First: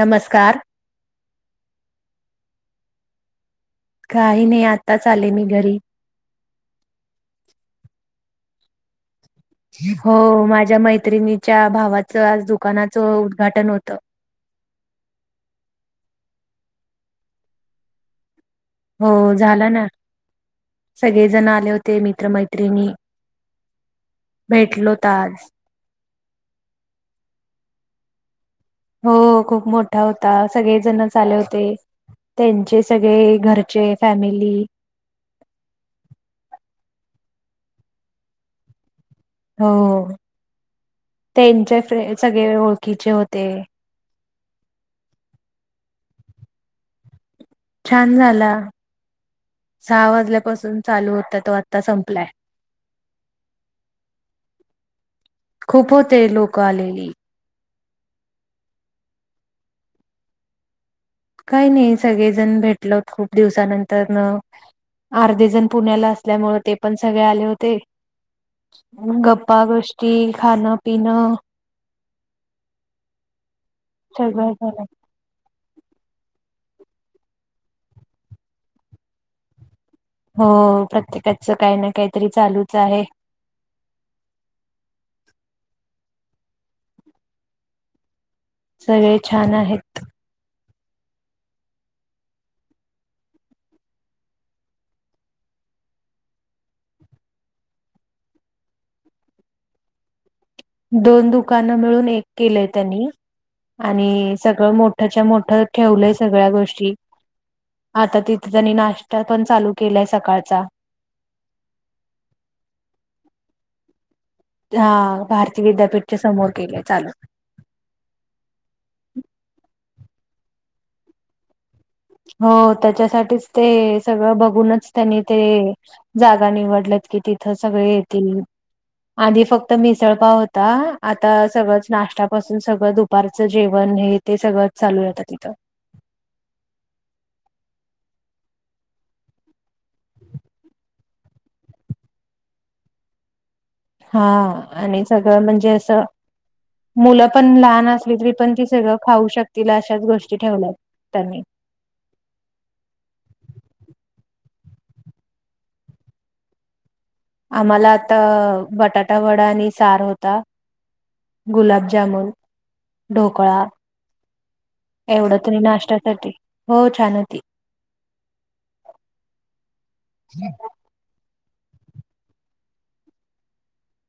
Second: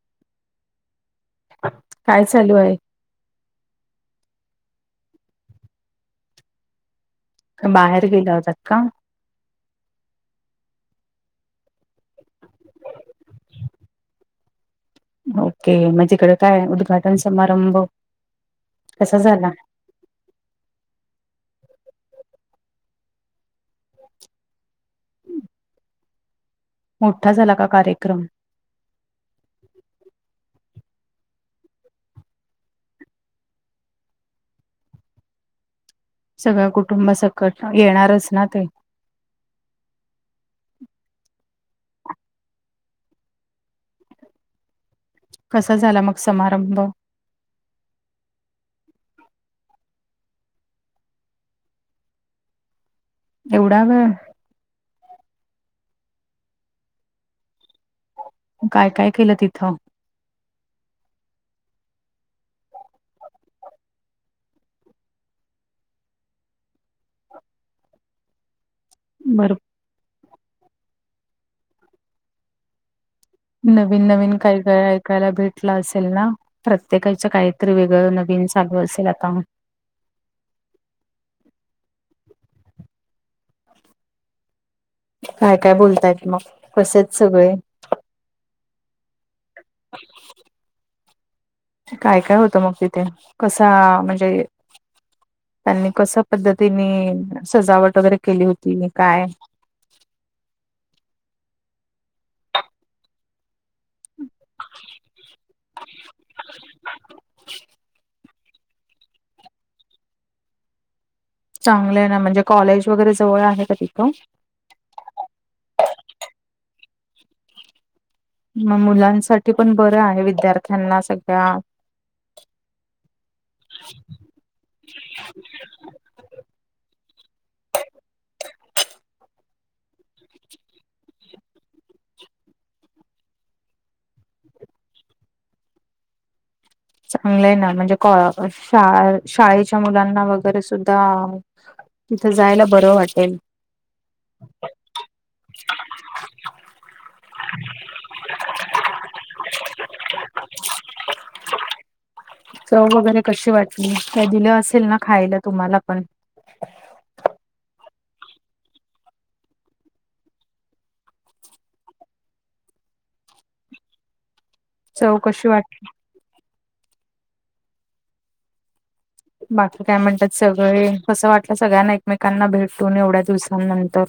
नमस्कार काय चालू आहे काही नाही आताच आले मी घरी बाहेर गेल्या होतात का हो माझ्या मैत्रिणीच्या भावाचं आज दुकानाचं उद्घाटन होतं ओके मग तकडे काय उद्घाटन समारंभ हो झाला ना सगळे जण आले होते मित्रमैत्रिणी भेटलो तास मोठा झाला का कार्यक्रम हो खूप मोठा होता सगळे जण चाले होते त्यांचे सगळे घरचे फॅमिली सगळ कुटुंब सकट येणारच ना ते हो त्यांचे फे सगळे ओळखीचे होते कसा झाला मग समारंभ. छान झाला. सहा वाजल्यापासून चालू होता तो आत्ता संपलाय. एवढा व. खूप होते लोक आलेली. काय काय केलं तिथं. काही नाही सगळेजण भेटल हो खूप दिवसानंतर न. अर्धे जण पुण्याला असल्यामु ते पण सगळे आले होते. भर गप्पा गोष्टी खाणं पिणं. नवीन नवीन सगळं काही झालं. वेळ आहेत. सला भेटलं असेल ना प्रत्येकाच्या काहीतरी वेगळं नवीन चालू असेल आता. हो प्रत्येकाच काही ना काहीतरी चालूच आहे. काय काय बोलतायत मग कसेच सगळे. सगळे छान आहेत. काय काय होतं मग तिथे कसा म्हणजे. त्यांनी कस पद्धतीने सजावट वगैरे केली होती काय. दोन दुकानं मिळून एक केलेय त्यांनी. आणि सगळं मोठ्याच्या मोठं ठेवलंय सगळ्या गोष्टी. आता तिथे त्यांनी नाश्ता पण चालू केलाय सकाळचा. चांगले ना म्हणजे कॉलेज वगैरे जवळ आहे का तिथं. हा भारतीय विद्यापीठच्या समोर केले चालू. मग मुलांसाठी पण बरं आहे विद्यार्थ्यांना सगळ्या. हो त्याच्यासाठीच ते सगळं बघूनच त्यांनी ते. जागा निवडल्यात की तिथं सगळे येतील. आधी फक्त मिसळपाव होता आता सगळंच नाश्त्यापासून सगळं दुपारचं जेवण हे. ते सगळंच चालू आहेतं तिथं. चांगलंय ना म्हणजे क श शाळेच्या मुलांना वगैरे सुद्धा. तिथं जायला बरं वाटेल. हा आणि सगळं म्हणजे असं. मुलं पण लहान असली तरी पण ती सगळं खाऊ शकतील अशाच गोष्टी ठेवल्यात त्यांनी. चव वगैरे कशी वाटली का दिलं असेल ना खायला तुम्हाला पण. आम्हाला आता बटाटा वडा आणि सार होता. गुलाबजामुन ढोकळा. चव एवढं त कशी नाही वाटली? नाश्त्यासाठी हो छान होती. बाकी काय म्हणतात सगळे कसं वाटलं सगळ्यांना एकमेकांना भेटून एवढ्या दिवसांनंतर.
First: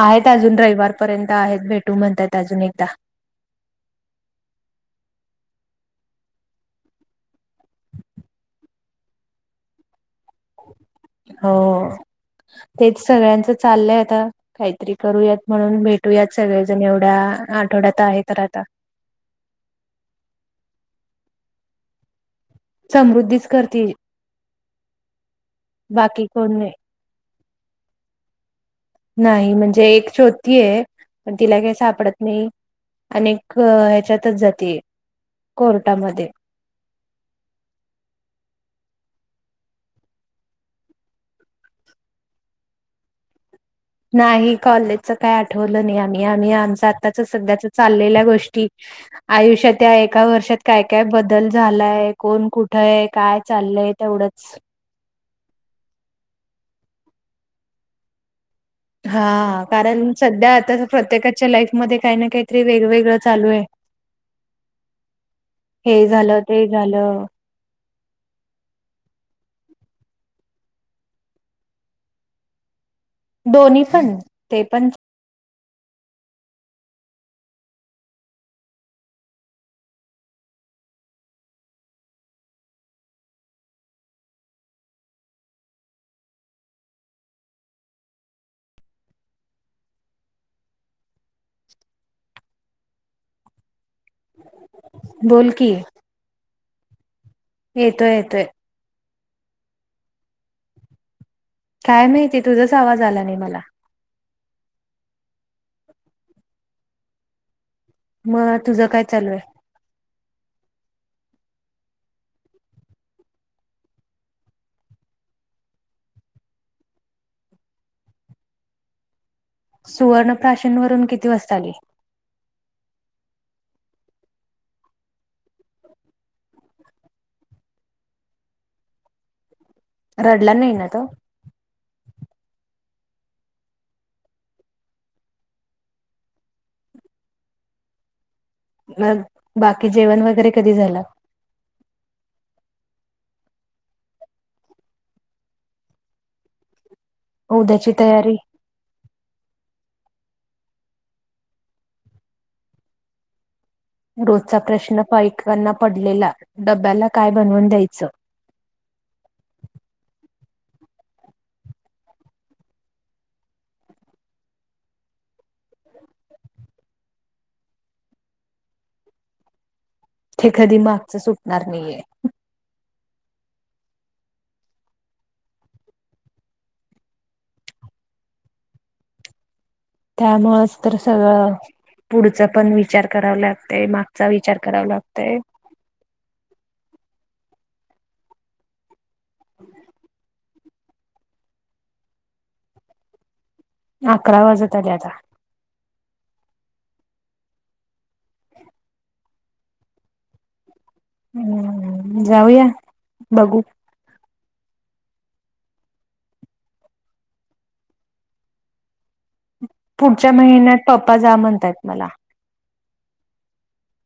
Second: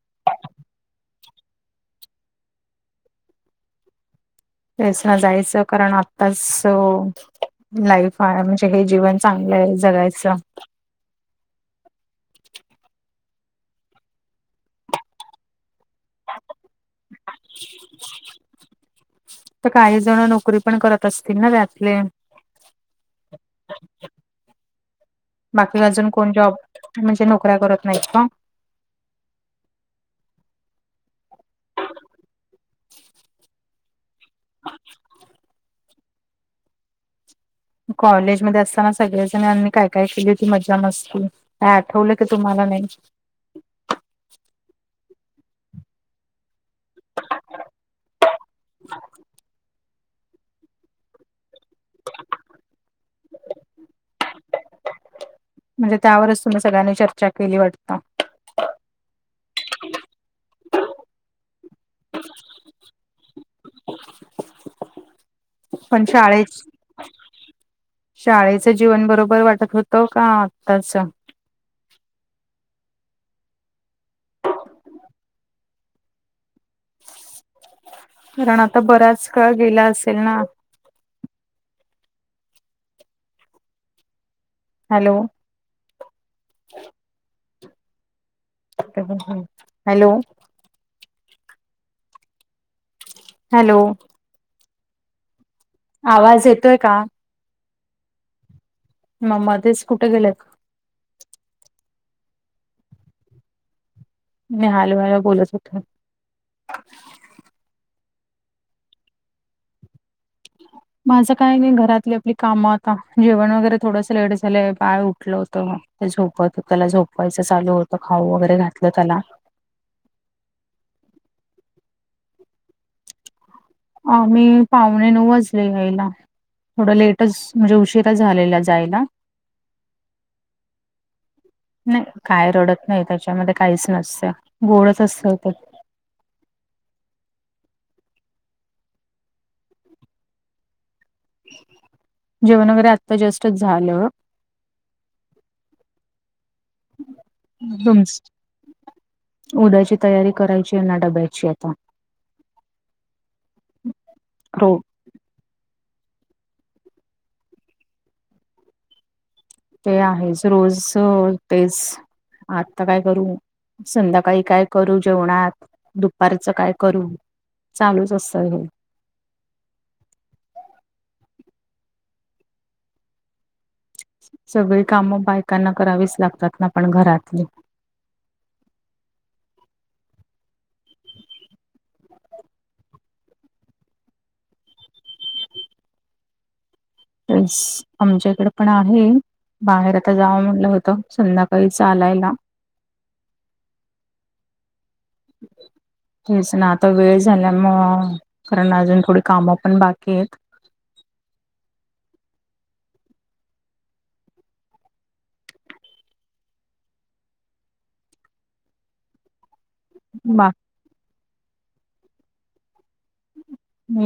आहेत अजून रविवारपर्यंत आहेत भेटू म्हणतात अजून एकदा. तेस ना जायचं कारण आत्ताच. लाईफ आहे म्हणजे हे जीवन चांगलं आहे जगायचं. हो तेच सगळ्यांच चाललंय आता काहीतरी करूयात म्हणून भेट. ू यात सगळे जण एवढ्या आठवड्यात आहे तर आता. तर काही जण नोकरी पण करत असतील ना त्यातले. समृद्धीच करतील बाकी कोण नाही. म्हणजे नोकऱ्या करत नाहीत का. नाही म्हणजे एक शछोती आहे पण तिला काही सापडत नाही. अनेक ह्याच्यातच जाते कोर्टामध्ये. कॉलेजमध्येध्ये असताना सगळेजण आ्नी काय काय केली होती मजा मस्ती. ह आठवलं की तुम्हाला नाही. नाही कॉलेजच काय आठवलं नाही आम्ही आम्ही आम. आता सगळ्या चालल्या गोष्टी आयुष्यात. त्या एका वर्षात काय काय बदल झालाय कोण कुठं आहे काय चाललंय तेवढंच. म्हणजे त्यावरच तुम्ही सगळ्यांनी चर्चा केली वाटता हा कारण सध्या आता प्रत्येकाच्या लाईफमध्येध्ये काही ना काहीतरी वेगवेगळं चालू आहे पण हे झालं शाळेच ते झालं शाळेचं जीवन बरोबर वाटत होतं का आत्ताच दोन्ही पण ते पण कारण आता बराच काळ गेला असेल ना हॅलो [inaudible] हॅलो हॅलो बोल की आवाज येतोय का येतोय येतोय मग मध्येच कुठे गेलेत काय माहितीय तुझाच आवाज आला नाही मला मी हलो हल बोलत होत मग तुझं काय चालू आहे [inaudible] माझं काही नाही घरातली आपली कामं आता जेवण वगैरे थोडंसं लेट झालंय बाळ उठलं होतं झोपत त्याला झोपवायचं चालू होतं खाऊ वगैरे घातलं त्याला सुवर्णप्राशीनवरून किती वाजता आली आ मी पाहुणे नऊ वाचले यायला थोडं लेटच म्हणजे उशीिरा झालेला जायला रडला नाही ना तो नाही काय रडत नाही त्याच्यामध्ये काहीच नसतं गोडच असतं ते मग बाकी जेवण वगैरे कधी झालं जेवण वगैरे आत्ता जास्तच झालं [inaudible] म तयारी उड्याची तयारी करायची आहेना डब्याची आता रोजचा रो प्रश्न पाईकांना पडलेला डब्याला काय बनवून द्यायचं ते आहेच रोजच तेच आत्ता काय करू संध्याकाळी काय करू जेवणात दुपारचं काय करू चालूच असत हे हे कधी मागचं सुटणार नाहीये. सगळी काम बायकांना करावीच लागतात ना पण घरातली त्यामुळेंच तर सगळं पुढचा पण विचार करावा लागतय मागचा विचार करावा लागतय आमच्या इकडे पण आहे बाहेर आता जावं म्हटलं होत संध्याकाळ काही चालायला अकरा वाजत आले आता. तेच ना आता वेळ झाल्या म कारण अजून थोडी कामं पण बाकी आहेत हम्म जाऊया बघू पुढच्या महिन्यात पप्पा जा म्हणतायत मला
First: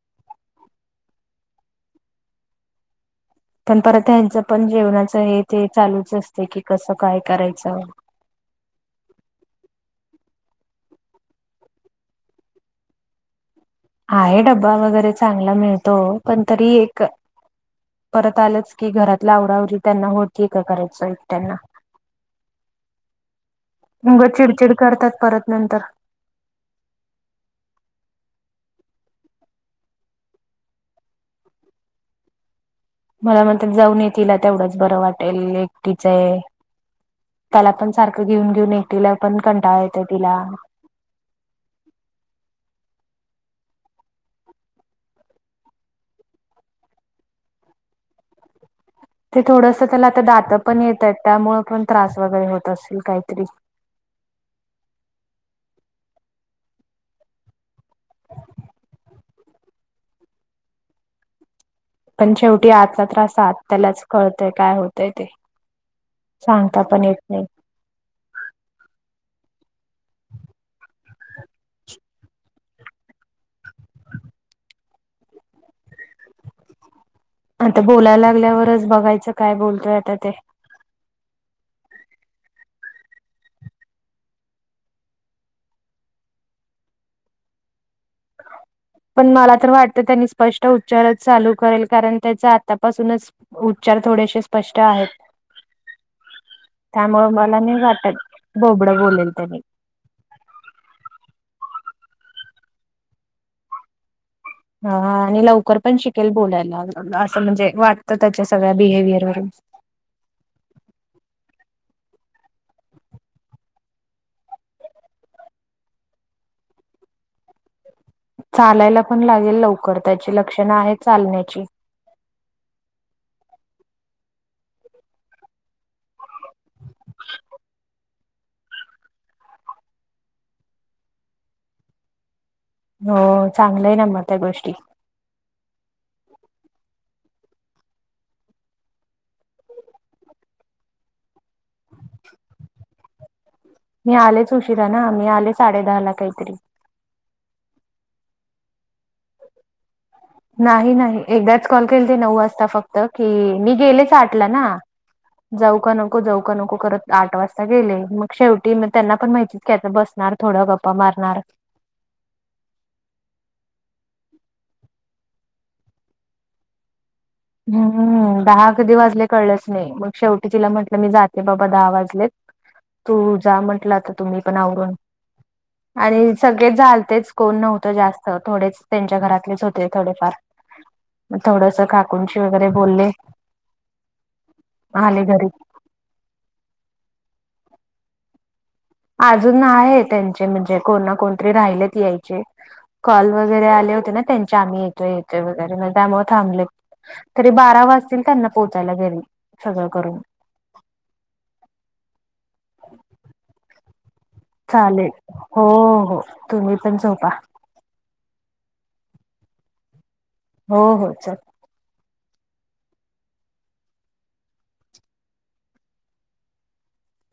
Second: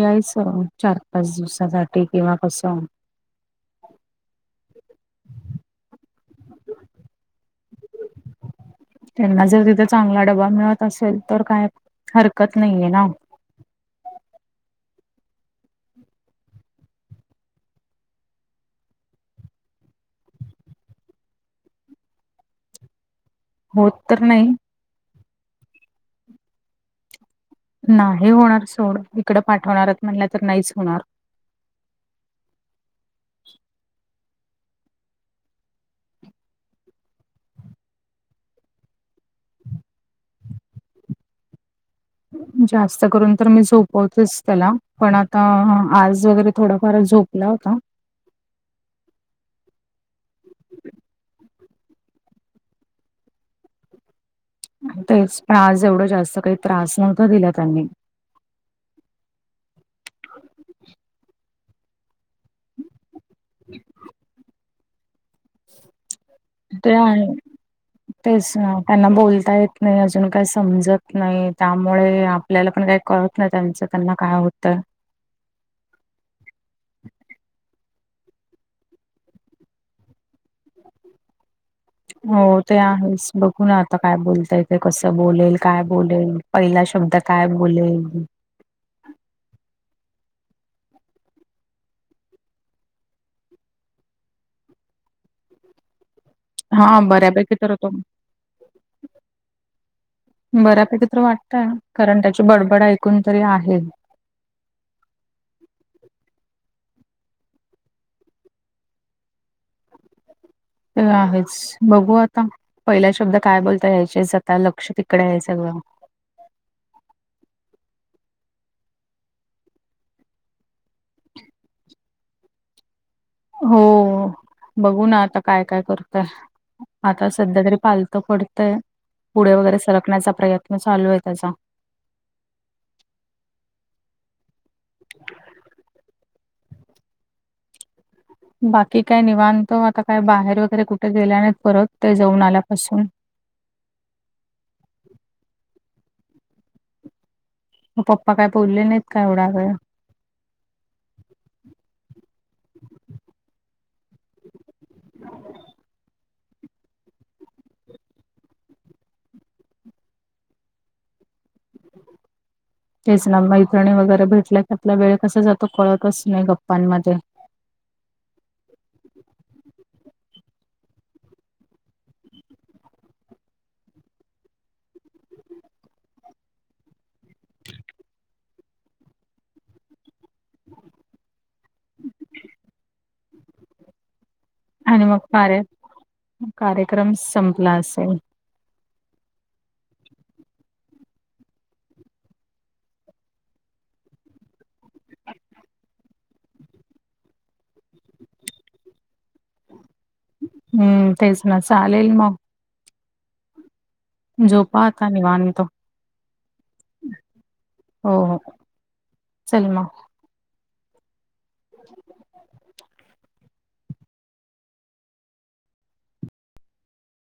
यायचं चार पाच दिवसासाठी किंवा कस पण परत ह्यांचं पण जेवणाच हे ते चालूच असते की कसं काय करायचं. त्यांना जर तिथे चांगला डबा मिळत असेल तर काय हरकत नाहीये ना. आहे डब्बा वगैरे चांगला मिळतो पण तरी एक परत आलंच की घरातल्या आवराआवरी त्यांना होती का करायच एक त्यांना होत तर नाही. चिडचिड करतात परत नंतर नाही होणार सोड इकडं पाठवणारच म्हणलं तर नाहीच होणार. मला म्हणत्यात जाऊन ये तिला तेवढंच बरं वाटेल एकटीचं आहे. त्याला पण सारखं घेऊन घेऊन एकिला पण कंटाळा येतं तिला. जास्त करून तर मी झोपवतच त्याला पण आता आज वगरे थोडंफार झो पला होता. ते थोडंस त्याला आता दात पण येतात त्यामुळ पण त्रास वगैरे होत असेल काहीतरी. तेच ते आज एवढं जास्त काही त्रास नव्हता दिला त्यांनी पण शेवटी आतला त्रास आत त्यालाच कळतय काय होतय ते. सांगता ते पण येत आहे. [unintelligible] तेच ना त्यांना बोलता येत नाही अजून काही समजत नाही त्यामुळे आपल्याला पण काही कळत नाही त्यांचं त्यांना काय होतंय. आता बोलाय लागल्यावरच बघायचं काय बोलतोय आता ते. हो ते आहेच बघू ना आता काय बोलता येतंय कसं बोलेल, काय बोलेल. पहिला शब्द काय बोलेल? पण मला तर वाटतं त्यांनी स्पष्ट उच्चारच चालू करेल कारण त्याचा आतापासूनच उच्चार थोडेसे स्पष्ट आहेत. हा त्यामुळें बऱ्यापैकी मला तर नाही तो वाटत बोबड बोलेल त्यानी बऱ्यापैकी तर वाटतय कारण त्याची बडबड ऐकून तरी आहे. हा आणि लवकर पण शिकेल बोलायला असं म्हणजे वाटतं त्याच्या सगळ्या बिहेवियर वरून. ते आहेच बघू आता. पहिला शब्द काय बोलताय यायचेच आता लक्ष तिकडे आहे सगळं. चालायला पण लागेल लवकर त्याची लक्षणं आहेत चालण्याची. हो बघू ना आता काय काय करतय आता सध्या तरी पाल त पडतय पुढे वगैरे सरकण्याचा प्रयत्न चालू आहे त्याचा. हो चांगलं आहे ना मग त्या गोष्टी. [unintelligible] बाकी काय निवांत ओ आता काय बाहेर वगैरे कुठे गेल्या नाहीत परत ते जाऊन आल्यापासून. मी आलेच उशिरा ना मी आले साडे दहा ला काहीतरी. मग पप्पा काय बोलले नाहीत का एवढा वेळ? नाही-नाही एकदाच कॉल केल ते नऊ वाजता फक्त की, मी गेलेच आटला ना जाऊ का नको जाऊ का नको करत आठ वाजता गेले मग शेवटी मग त्यांना पण माहिती की आता बसणार. थोडं गप्पा मारणार. तेच ना मैत्रिणी वगैरे भेटल्या की आपला वेळ कसा जातो कळतच नाही गप्पांमध्ये. हम्म दहा कधी वाजले कळलंच नाही मग शेवटी तिला म्हंटलं मी जाते बाबा दहा वाजलेत. तू जा म्हंटला आता तुम्ही पण आवरून. आणि सगळे झालतेच कोण नव्हतं जास्त थोडेच त्यांच्या घरातलेच होते थोडेफार. म थोडस काकुंची वगैरे बोलले. आणि मग आले घरी कार्य कार्यक्रम संपला असेल. अजून आहे त्यांचे म्हणजे कोण ना कोणतरी राहिलेत यायचे. कॉल वगैरे आले होते ना त्यांचे आम्ही येतोय-येतोय वगैरे मग त्यामुळे थांबलेत. तरी बारा वाजतील त्यांना पोहोचायला घरी सगळं करून. हम्म तेच ना चालेल मग. झोपा आता चालेल निवांत. हो हो तुम्ही पण झोपा. होहो चल मग. हो हो चल. [unintelligible]